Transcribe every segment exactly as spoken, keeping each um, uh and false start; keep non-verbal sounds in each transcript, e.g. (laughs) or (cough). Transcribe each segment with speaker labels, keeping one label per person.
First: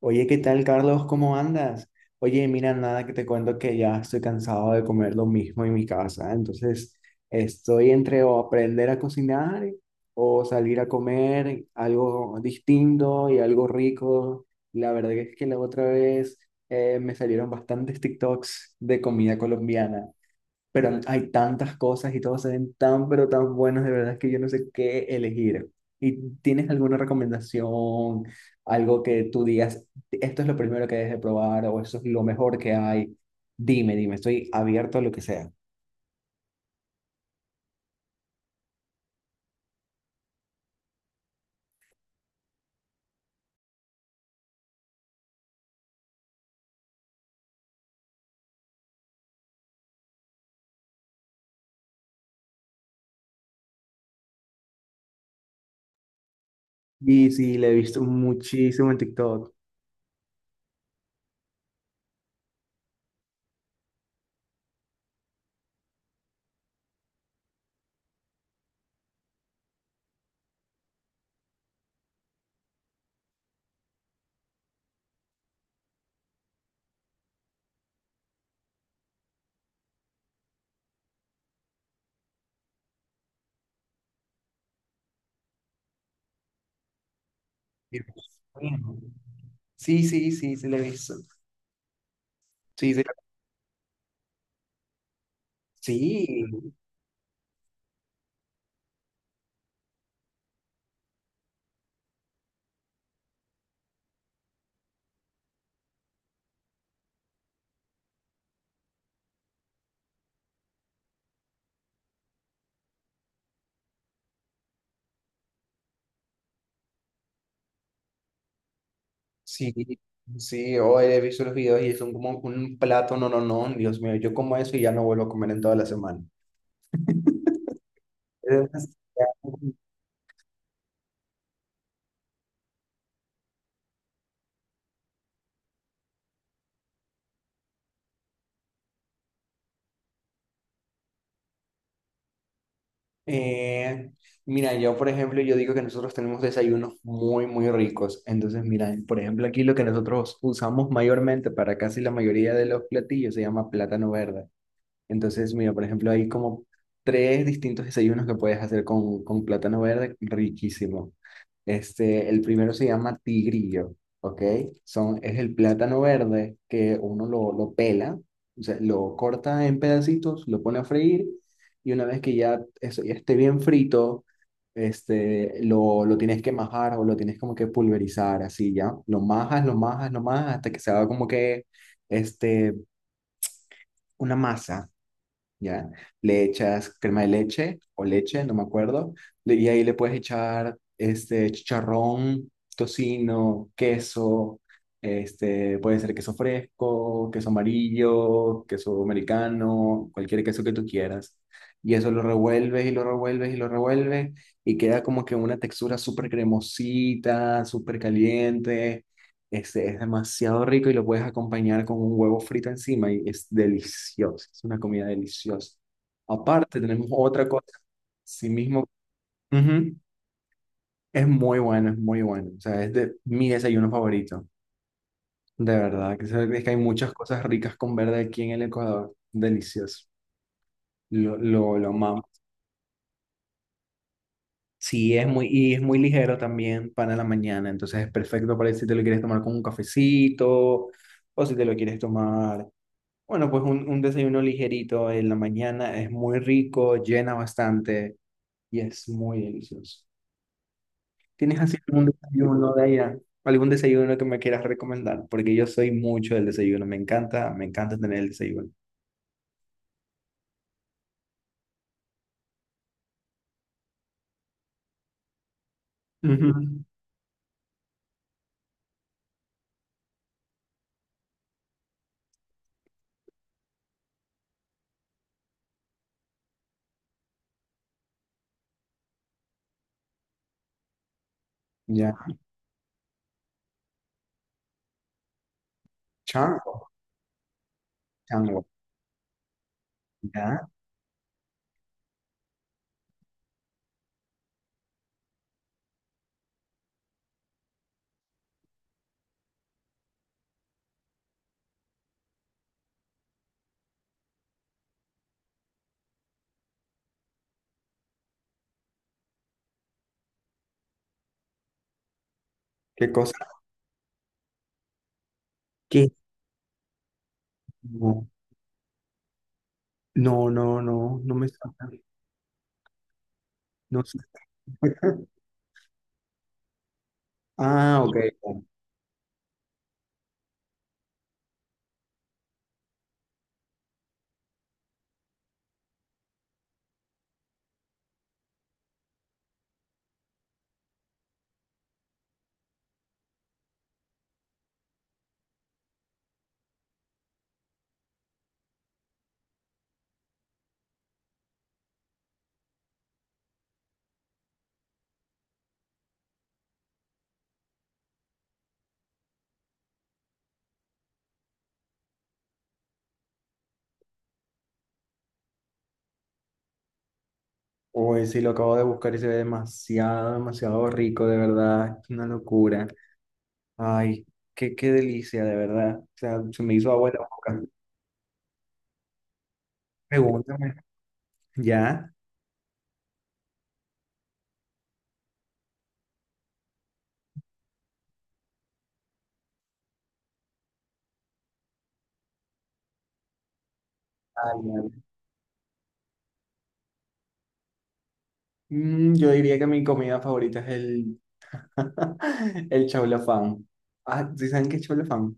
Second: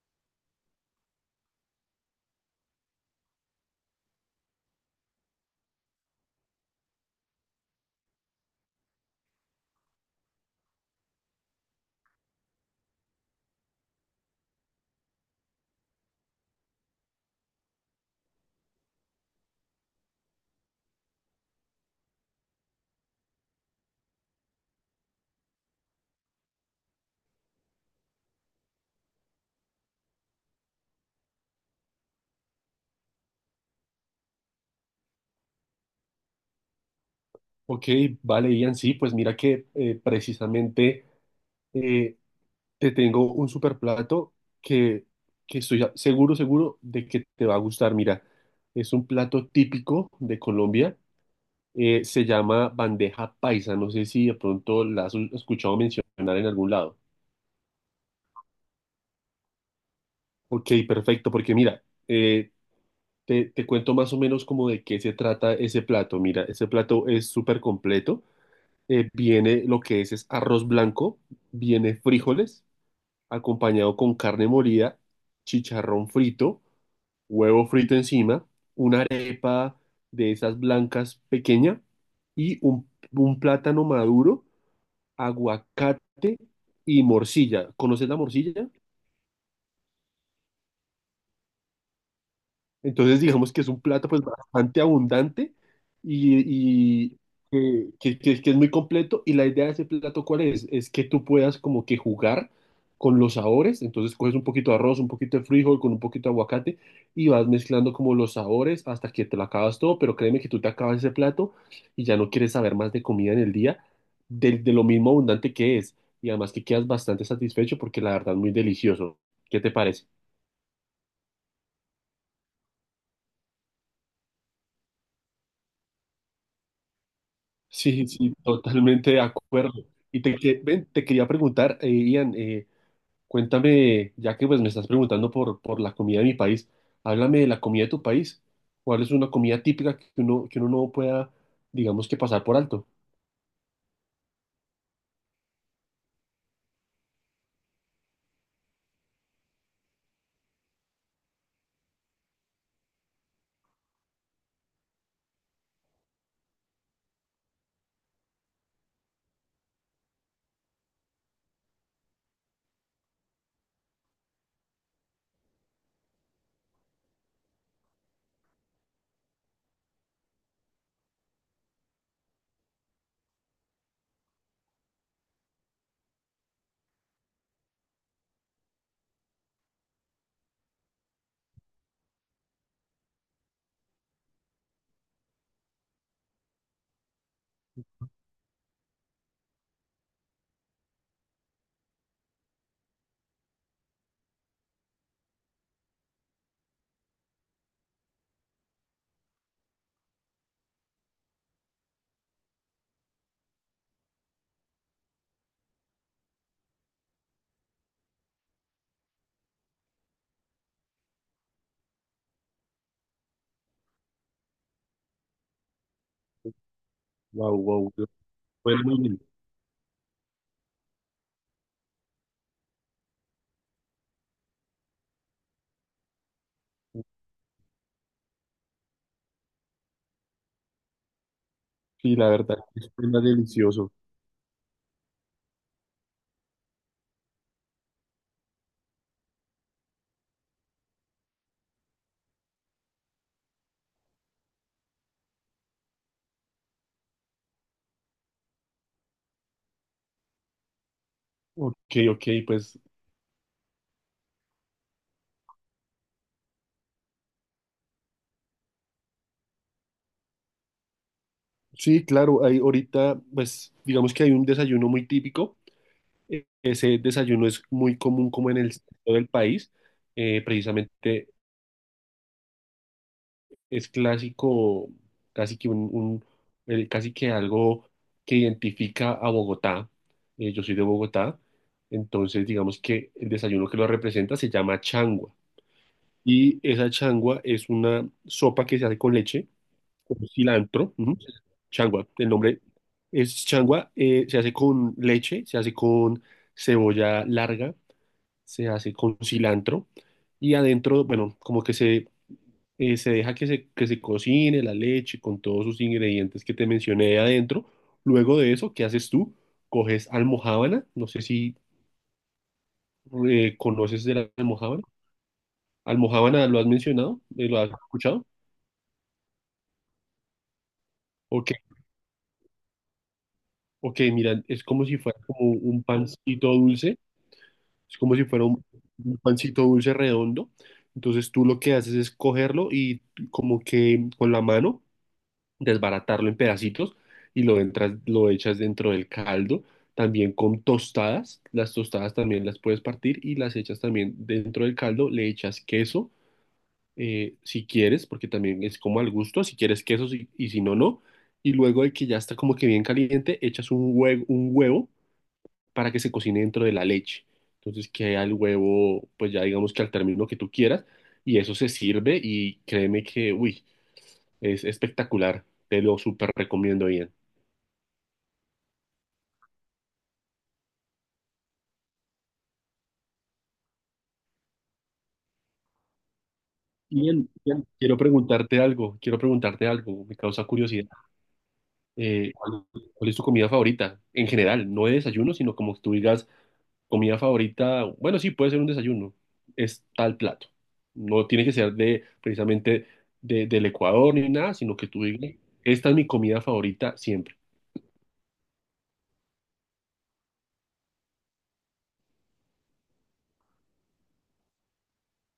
Speaker 1: Oye, ¿qué tal, Carlos? ¿Cómo andas? Oye, mira, nada que te cuento que ya estoy cansado de comer lo mismo en mi casa. Entonces, estoy entre o aprender a cocinar o salir a comer algo distinto y algo rico. La verdad es que la otra vez eh, me salieron bastantes TikToks de comida colombiana, pero hay tantas cosas y todos se ven tan, pero tan buenos, de verdad que yo no sé qué elegir. ¿Y tienes alguna recomendación, algo que tú digas, esto es lo primero que debes de probar o esto es lo mejor que hay? Dime, dime, estoy abierto a lo que sea.
Speaker 2: Ok, vale, Ian, sí, pues mira que eh, precisamente eh, te tengo un super plato que, que estoy a- seguro, seguro de que te va a gustar. Mira, es un plato típico de Colombia, eh, se llama bandeja paisa, no sé si de pronto la has escuchado mencionar en algún lado.
Speaker 1: Y sí, le he visto muchísimo en TikTok.
Speaker 2: Ok, perfecto, porque mira, eh, te, te cuento más o menos como de qué se trata ese plato. Mira, ese plato es súper completo, eh, viene lo que es, es arroz blanco, viene frijoles acompañado con carne molida, chicharrón frito, huevo frito encima, una arepa de esas blancas pequeña y un, un plátano maduro, aguacate y morcilla.
Speaker 1: Dios
Speaker 2: ¿Conoces la morcilla?
Speaker 1: mío. Sí, sí, sí, sí, le he visto. Sí, sí,
Speaker 2: Entonces, digamos que es un plato pues bastante abundante
Speaker 1: sí,
Speaker 2: y, y que, que- que- que es muy completo. Y la idea de ese plato, ¿cuál es? Es que tú puedas como que jugar con los sabores. Entonces, coges un poquito de arroz, un poquito de frijol, con un poquito de aguacate y vas mezclando como los sabores hasta que te lo acabas todo. Pero créeme que tú te acabas ese plato y ya no quieres saber más de comida en el día, de, de lo mismo abundante que es. Y además que quedas bastante satisfecho porque la verdad es muy delicioso. ¿Qué te
Speaker 1: sí,
Speaker 2: parece?
Speaker 1: sí, hoy he visto los videos y son como un plato, no, no, no, Dios mío, yo como eso y ya no vuelvo a comer en toda la semana.
Speaker 2: Sí, sí,
Speaker 1: Es
Speaker 2: totalmente de acuerdo.
Speaker 1: demasiado.
Speaker 2: Y te, que- ven, te quería preguntar, eh, Ian, eh, cuéntame, ya que pues, me estás preguntando por, por la comida de mi país, háblame de la comida de tu país. ¿Cuál es una comida típica que uno, que uno no pueda, digamos que pasar por alto?
Speaker 1: Eh, Mira, yo por ejemplo, yo digo que nosotros tenemos desayunos muy, muy ricos. Entonces, mira, por ejemplo, aquí lo que nosotros usamos mayormente para casi la mayoría de los platillos se llama plátano verde. Entonces, mira, por ejemplo, hay como tres distintos desayunos que puedes hacer con, con plátano verde, riquísimo. Este, el primero se llama tigrillo, ¿ok? Son, es el plátano verde que uno lo, lo pela, o sea, lo corta en pedacitos, lo pone a freír y una vez que ya, eso ya esté bien frito, este, lo, lo tienes que majar o lo tienes como que pulverizar, así ya. Lo majas, lo majas, lo majas hasta que se haga como que este, una masa, ¿ya? Le echas crema de leche o leche, no me acuerdo, le- y ahí le puedes echar este chicharrón, tocino, queso, este, puede ser queso fresco, queso amarillo, queso americano, cualquier queso que tú quieras. Y eso lo revuelves y lo revuelves y lo revuelves y queda como que una textura súper cremosita, súper caliente, este es demasiado rico y lo puedes acompañar con un huevo frito encima y es delicioso. Es una comida deliciosa. Aparte, tenemos otra
Speaker 2: Wow,
Speaker 1: cosa.
Speaker 2: wow,
Speaker 1: Sí
Speaker 2: bueno,
Speaker 1: mismo.
Speaker 2: muy bien.
Speaker 1: Ujú. Es muy bueno, es muy bueno. O sea, es de mi desayuno favorito. De verdad. que se- Es que hay muchas cosas ricas con verde aquí en el Ecuador. Delicioso. Lo, lo, lo
Speaker 2: Sí,
Speaker 1: amamos.
Speaker 2: la verdad, es delicioso.
Speaker 1: Sí, es muy, y es muy ligero también para la mañana. Entonces es perfecto para si te lo quieres tomar con un cafecito o si te lo quieres tomar. Bueno, pues un, un desayuno ligerito en la mañana es muy rico, llena bastante y es muy delicioso. ¿Tienes así
Speaker 2: Ok,
Speaker 1: algún
Speaker 2: ok,
Speaker 1: desayuno
Speaker 2: pues
Speaker 1: de allá? ¿Algún desayuno que me quieras recomendar? Porque yo soy mucho del desayuno, me encanta, me encanta tener el desayuno.
Speaker 2: sí, claro, hay ahorita, pues digamos que hay un desayuno muy típico. Eh,
Speaker 1: Ujú.
Speaker 2: Ese desayuno es muy común como en el centro del país. Eh, precisamente es clásico, casi que un, un- el- casi que algo que identifica a Bogotá. Eh, yo soy de Bogotá,
Speaker 1: Ya,
Speaker 2: entonces digamos que el desayuno que lo representa se llama changua. Y
Speaker 1: chango,
Speaker 2: esa changua es una
Speaker 1: chango,
Speaker 2: sopa que se hace con leche, con
Speaker 1: ya,
Speaker 2: cilantro, ujú. Changua, el nombre es changua, eh, se hace con leche, se hace con cebolla larga, se hace con cilantro y adentro, bueno, como que se eh, se deja que se, que se cocine la leche con todos sus ingredientes que te mencioné ahí adentro. Luego de eso, ¿qué haces tú? Coges almojábana, no sé si
Speaker 1: ¿qué cosa?
Speaker 2: eh, conoces de la almojábana.
Speaker 1: ¿Qué?
Speaker 2: ¿Almojábana lo has mencionado? Eh, ¿Lo has escuchado?
Speaker 1: No, no, no, no, no me
Speaker 2: Ok,
Speaker 1: suena,
Speaker 2: ok,
Speaker 1: no sé.
Speaker 2: mira, es como si fuera
Speaker 1: (laughs)
Speaker 2: como un pancito dulce, es
Speaker 1: Ah, ok.
Speaker 2: como si fuera un, un pancito dulce redondo. Entonces tú lo que haces es cogerlo y como que con la mano desbaratarlo en pedacitos y lo, entras, lo echas dentro del caldo, también con tostadas, las tostadas también las puedes partir y las echas también dentro del caldo, le echas queso eh, si quieres, porque también es como al gusto, si quieres queso si- y si no, no, y luego de que ya está como que bien caliente, echas un huevo, un huevo para que se cocine dentro de la leche. Entonces queda el huevo, pues ya digamos que al término que tú quieras, y eso se sirve y créeme que, uy, es espectacular, te lo súper recomiendo bien.
Speaker 1: Hoy sí lo acabo de buscar y se ve demasiado, demasiado rico, de verdad, es una locura. Ay, qué, qué delicia, de verdad. O sea, se me hizo agua en la
Speaker 2: Bien,
Speaker 1: boca.
Speaker 2: bien. Quiero preguntarte algo, quiero preguntarte algo, me causa
Speaker 1: Pregúntame.
Speaker 2: curiosidad.
Speaker 1: ¿Ya?
Speaker 2: Eh, ¿cuál, cuál es tu comida favorita? En general, no de desayuno, sino como que tú digas comida favorita, bueno, sí, puede ser un desayuno, es tal plato. No tiene que ser de precisamente de- del Ecuador ni nada,
Speaker 1: Ay,
Speaker 2: sino que
Speaker 1: madre.
Speaker 2: tú digas, esta es mi comida favorita siempre.
Speaker 1: Mm, yo diría que mi comida favorita es el, (laughs) el chaulafán. Ah, ¿sí saben qué es chaulafán?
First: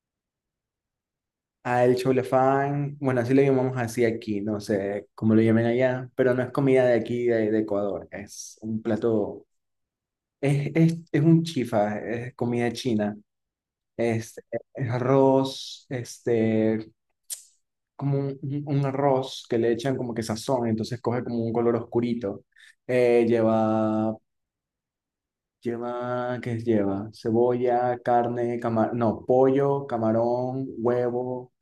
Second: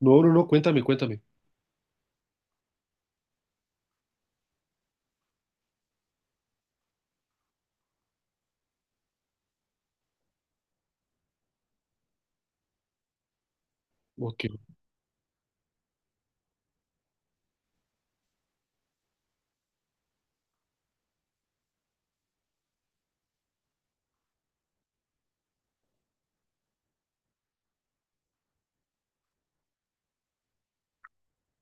Speaker 2: No, no, no, cuéntame, cuéntame.
Speaker 1: Ah, el chaulafán, bueno, así lo llamamos así aquí, no sé cómo lo llamen allá, pero no es comida de aquí, de, de Ecuador. Es un plato, es, es, es un chifa, es comida china. este,
Speaker 2: Ok,
Speaker 1: arroz, este, como un, un- un arroz que le echan como que sazón, entonces coge como un color oscurito. Eh, lleva, lleva, ¿qué lleva? Cebolla, carne, camarón, no, pollo, camarón, huevo,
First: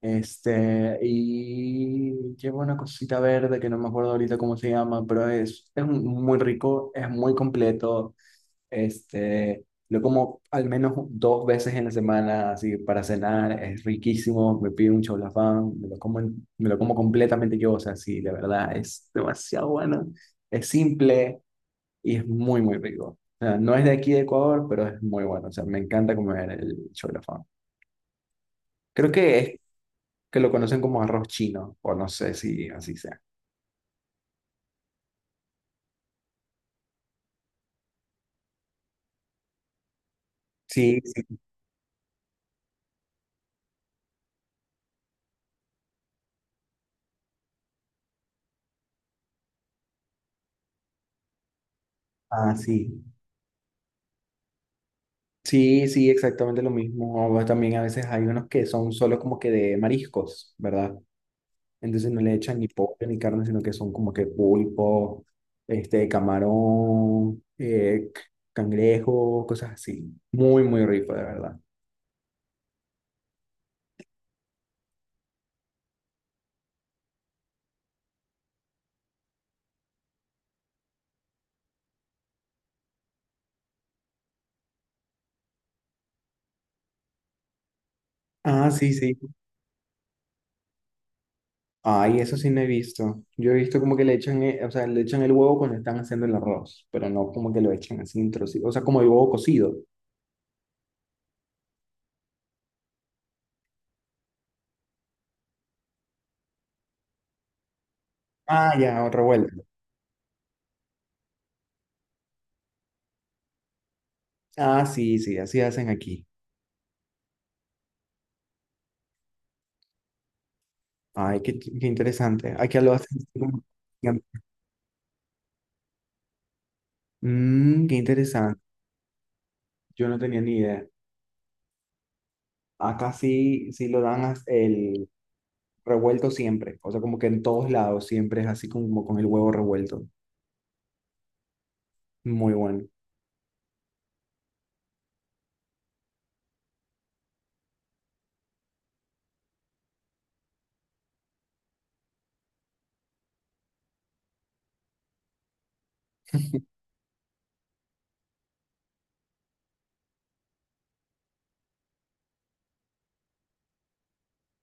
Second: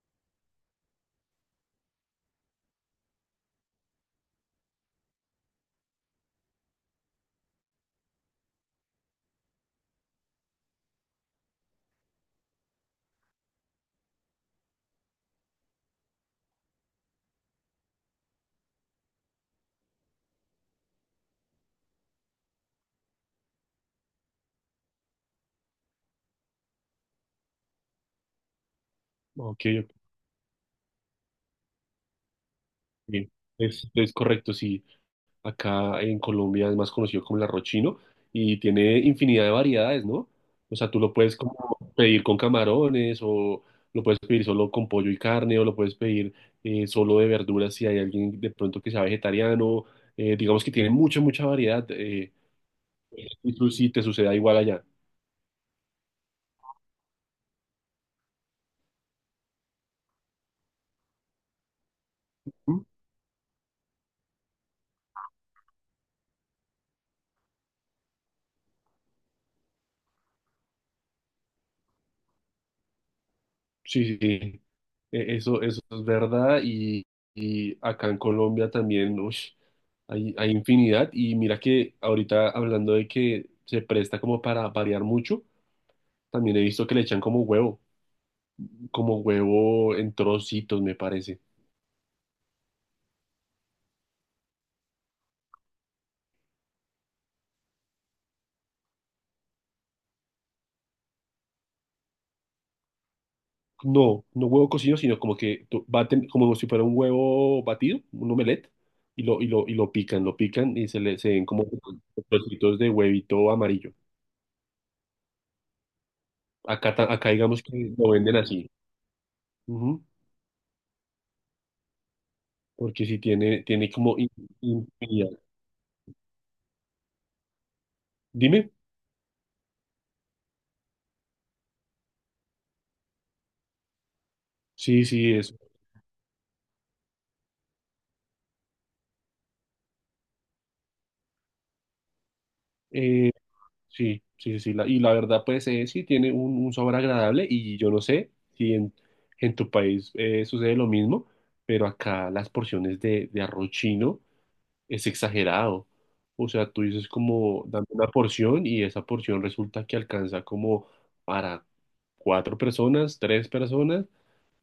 Speaker 1: este, y lleva una cosita verde que no me acuerdo ahorita cómo se llama, pero es, es muy rico, es muy completo. Este, lo como al menos dos veces en la semana, así para cenar, es riquísimo, me pido un chaulafán, me lo como, en- me lo como completamente yo, o sea, sí, la verdad, es demasiado bueno, es simple y es muy, muy rico. O sea, no es de aquí de Ecuador, pero es muy bueno, o sea, me encanta comer el chaulafán. Creo que es
Speaker 2: ok, ok.
Speaker 1: que lo conocen como arroz chino, o no sé si así sea.
Speaker 2: Es, es correcto, sí. Acá en Colombia es más conocido como el arroz chino y tiene infinidad de variedades, ¿no? O sea,
Speaker 1: Sí,
Speaker 2: tú lo puedes
Speaker 1: sí.
Speaker 2: como pedir con camarones o lo puedes pedir solo con pollo y carne o lo puedes pedir eh, solo de verduras si hay alguien de pronto que sea vegetariano. Eh, digamos que tiene mucha, mucha variedad eh,
Speaker 1: Ah, sí.
Speaker 2: y tú- si te suceda igual allá.
Speaker 1: Sí, sí, exactamente lo mismo. O también a veces hay unos que son solo como que de mariscos, ¿verdad? Entonces no le echan ni
Speaker 2: ¿Mm?
Speaker 1: pollo ni carne, sino que son como que pulpo, este, camarón, eh, c- cangrejo, cosas así. Muy, muy rico, de verdad.
Speaker 2: Sí, sí. sí. E- Eso, eso es verdad y, y acá en Colombia también ush, hay, hay infinidad y mira que ahorita hablando de que se presta como para variar mucho, también he visto que le echan como huevo,
Speaker 1: Ah, sí,
Speaker 2: como
Speaker 1: sí.
Speaker 2: huevo en trocitos me parece.
Speaker 1: Ay, eso sí no he visto. Yo he visto como que le echan, eh, o sea, le echan el huevo cuando están haciendo el arroz, pero no como que lo echan así en trocitos, o sea, como el huevo cocido.
Speaker 2: No, no huevo cocido, sino como que tú baten, como si fuera un huevo batido, un omelette,
Speaker 1: Ah, ya,
Speaker 2: y lo, y
Speaker 1: revuelto.
Speaker 2: lo, y lo pican, lo pican y se le se ven como trocitos de huevito amarillo.
Speaker 1: Ah, sí, sí, así hacen aquí.
Speaker 2: Acá, ta- acá digamos que lo venden así. Ujú.
Speaker 1: Ay, qué, qué interesante. Aquí lo
Speaker 2: Porque
Speaker 1: hacen
Speaker 2: si
Speaker 1: así como-
Speaker 2: tiene, tiene como in- infinidad.
Speaker 1: Mm, qué interesante.
Speaker 2: Dime,
Speaker 1: Yo no tenía ni idea. Acá sí, sí lo dan as-
Speaker 2: sí,
Speaker 1: el
Speaker 2: sí, eso.
Speaker 1: revuelto siempre. O sea, como que en todos lados siempre es así como con el huevo revuelto. Muy bueno.
Speaker 2: Eh, sí, sí, sí, la- y la verdad, pues eh, sí, tiene un, un sabor agradable y yo no sé si en, en tu país eh, sucede lo mismo, pero acá las porciones de, de arroz chino es exagerado. O sea, tú dices como dame una porción y esa porción resulta que alcanza como para cuatro personas, tres personas.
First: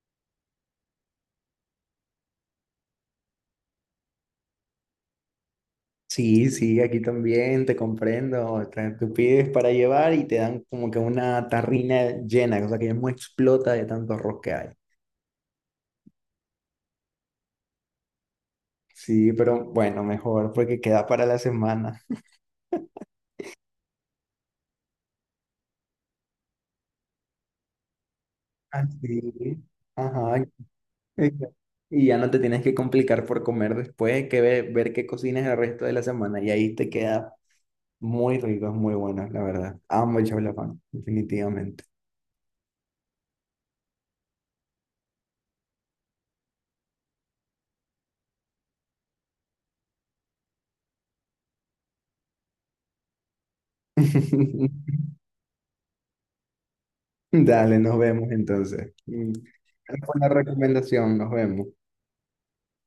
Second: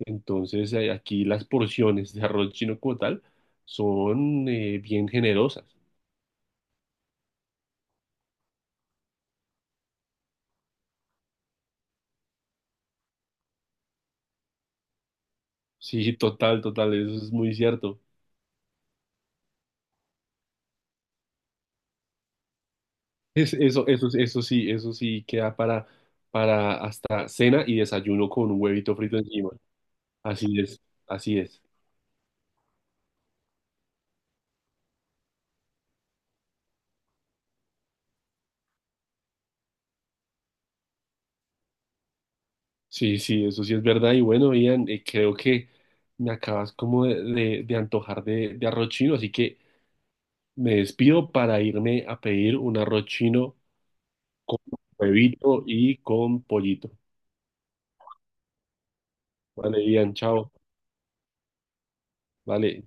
Speaker 2: Entonces, eh, aquí las porciones de arroz chino como tal son eh, bien generosas.
Speaker 1: Sí, sí, aquí también te comprendo. Te- Tú pides para llevar y te dan como que una tarrina llena, o sea, que ya no explota de tanto arroz que hay.
Speaker 2: Sí, total, total, eso es muy cierto.
Speaker 1: Sí, pero bueno, mejor porque queda para la semana.
Speaker 2: Es, eso, eso, eso sí, eso sí queda para, para hasta cena y desayuno con un huevito frito encima.
Speaker 1: Así. Ajá,
Speaker 2: Así es, así
Speaker 1: exacto.
Speaker 2: es.
Speaker 1: Y ya no te tienes que complicar por comer después, que ve- ver qué cocinas el resto de la semana. Y ahí te queda muy rico, es muy bueno, la verdad. Amo el chablafán, definitivamente.
Speaker 2: Sí, sí, eso sí es verdad. Y bueno, Ian, eh, creo que me acabas como de, de- de antojar de, de arroz chino, así que me despido para irme a pedir un arroz chino con
Speaker 1: (laughs)
Speaker 2: huevito y con pollito.
Speaker 1: Dale, nos vemos entonces. Mm,
Speaker 2: Vale, Ian,
Speaker 1: buena
Speaker 2: chao.
Speaker 1: recomendación, nos vemos.
Speaker 2: Vale,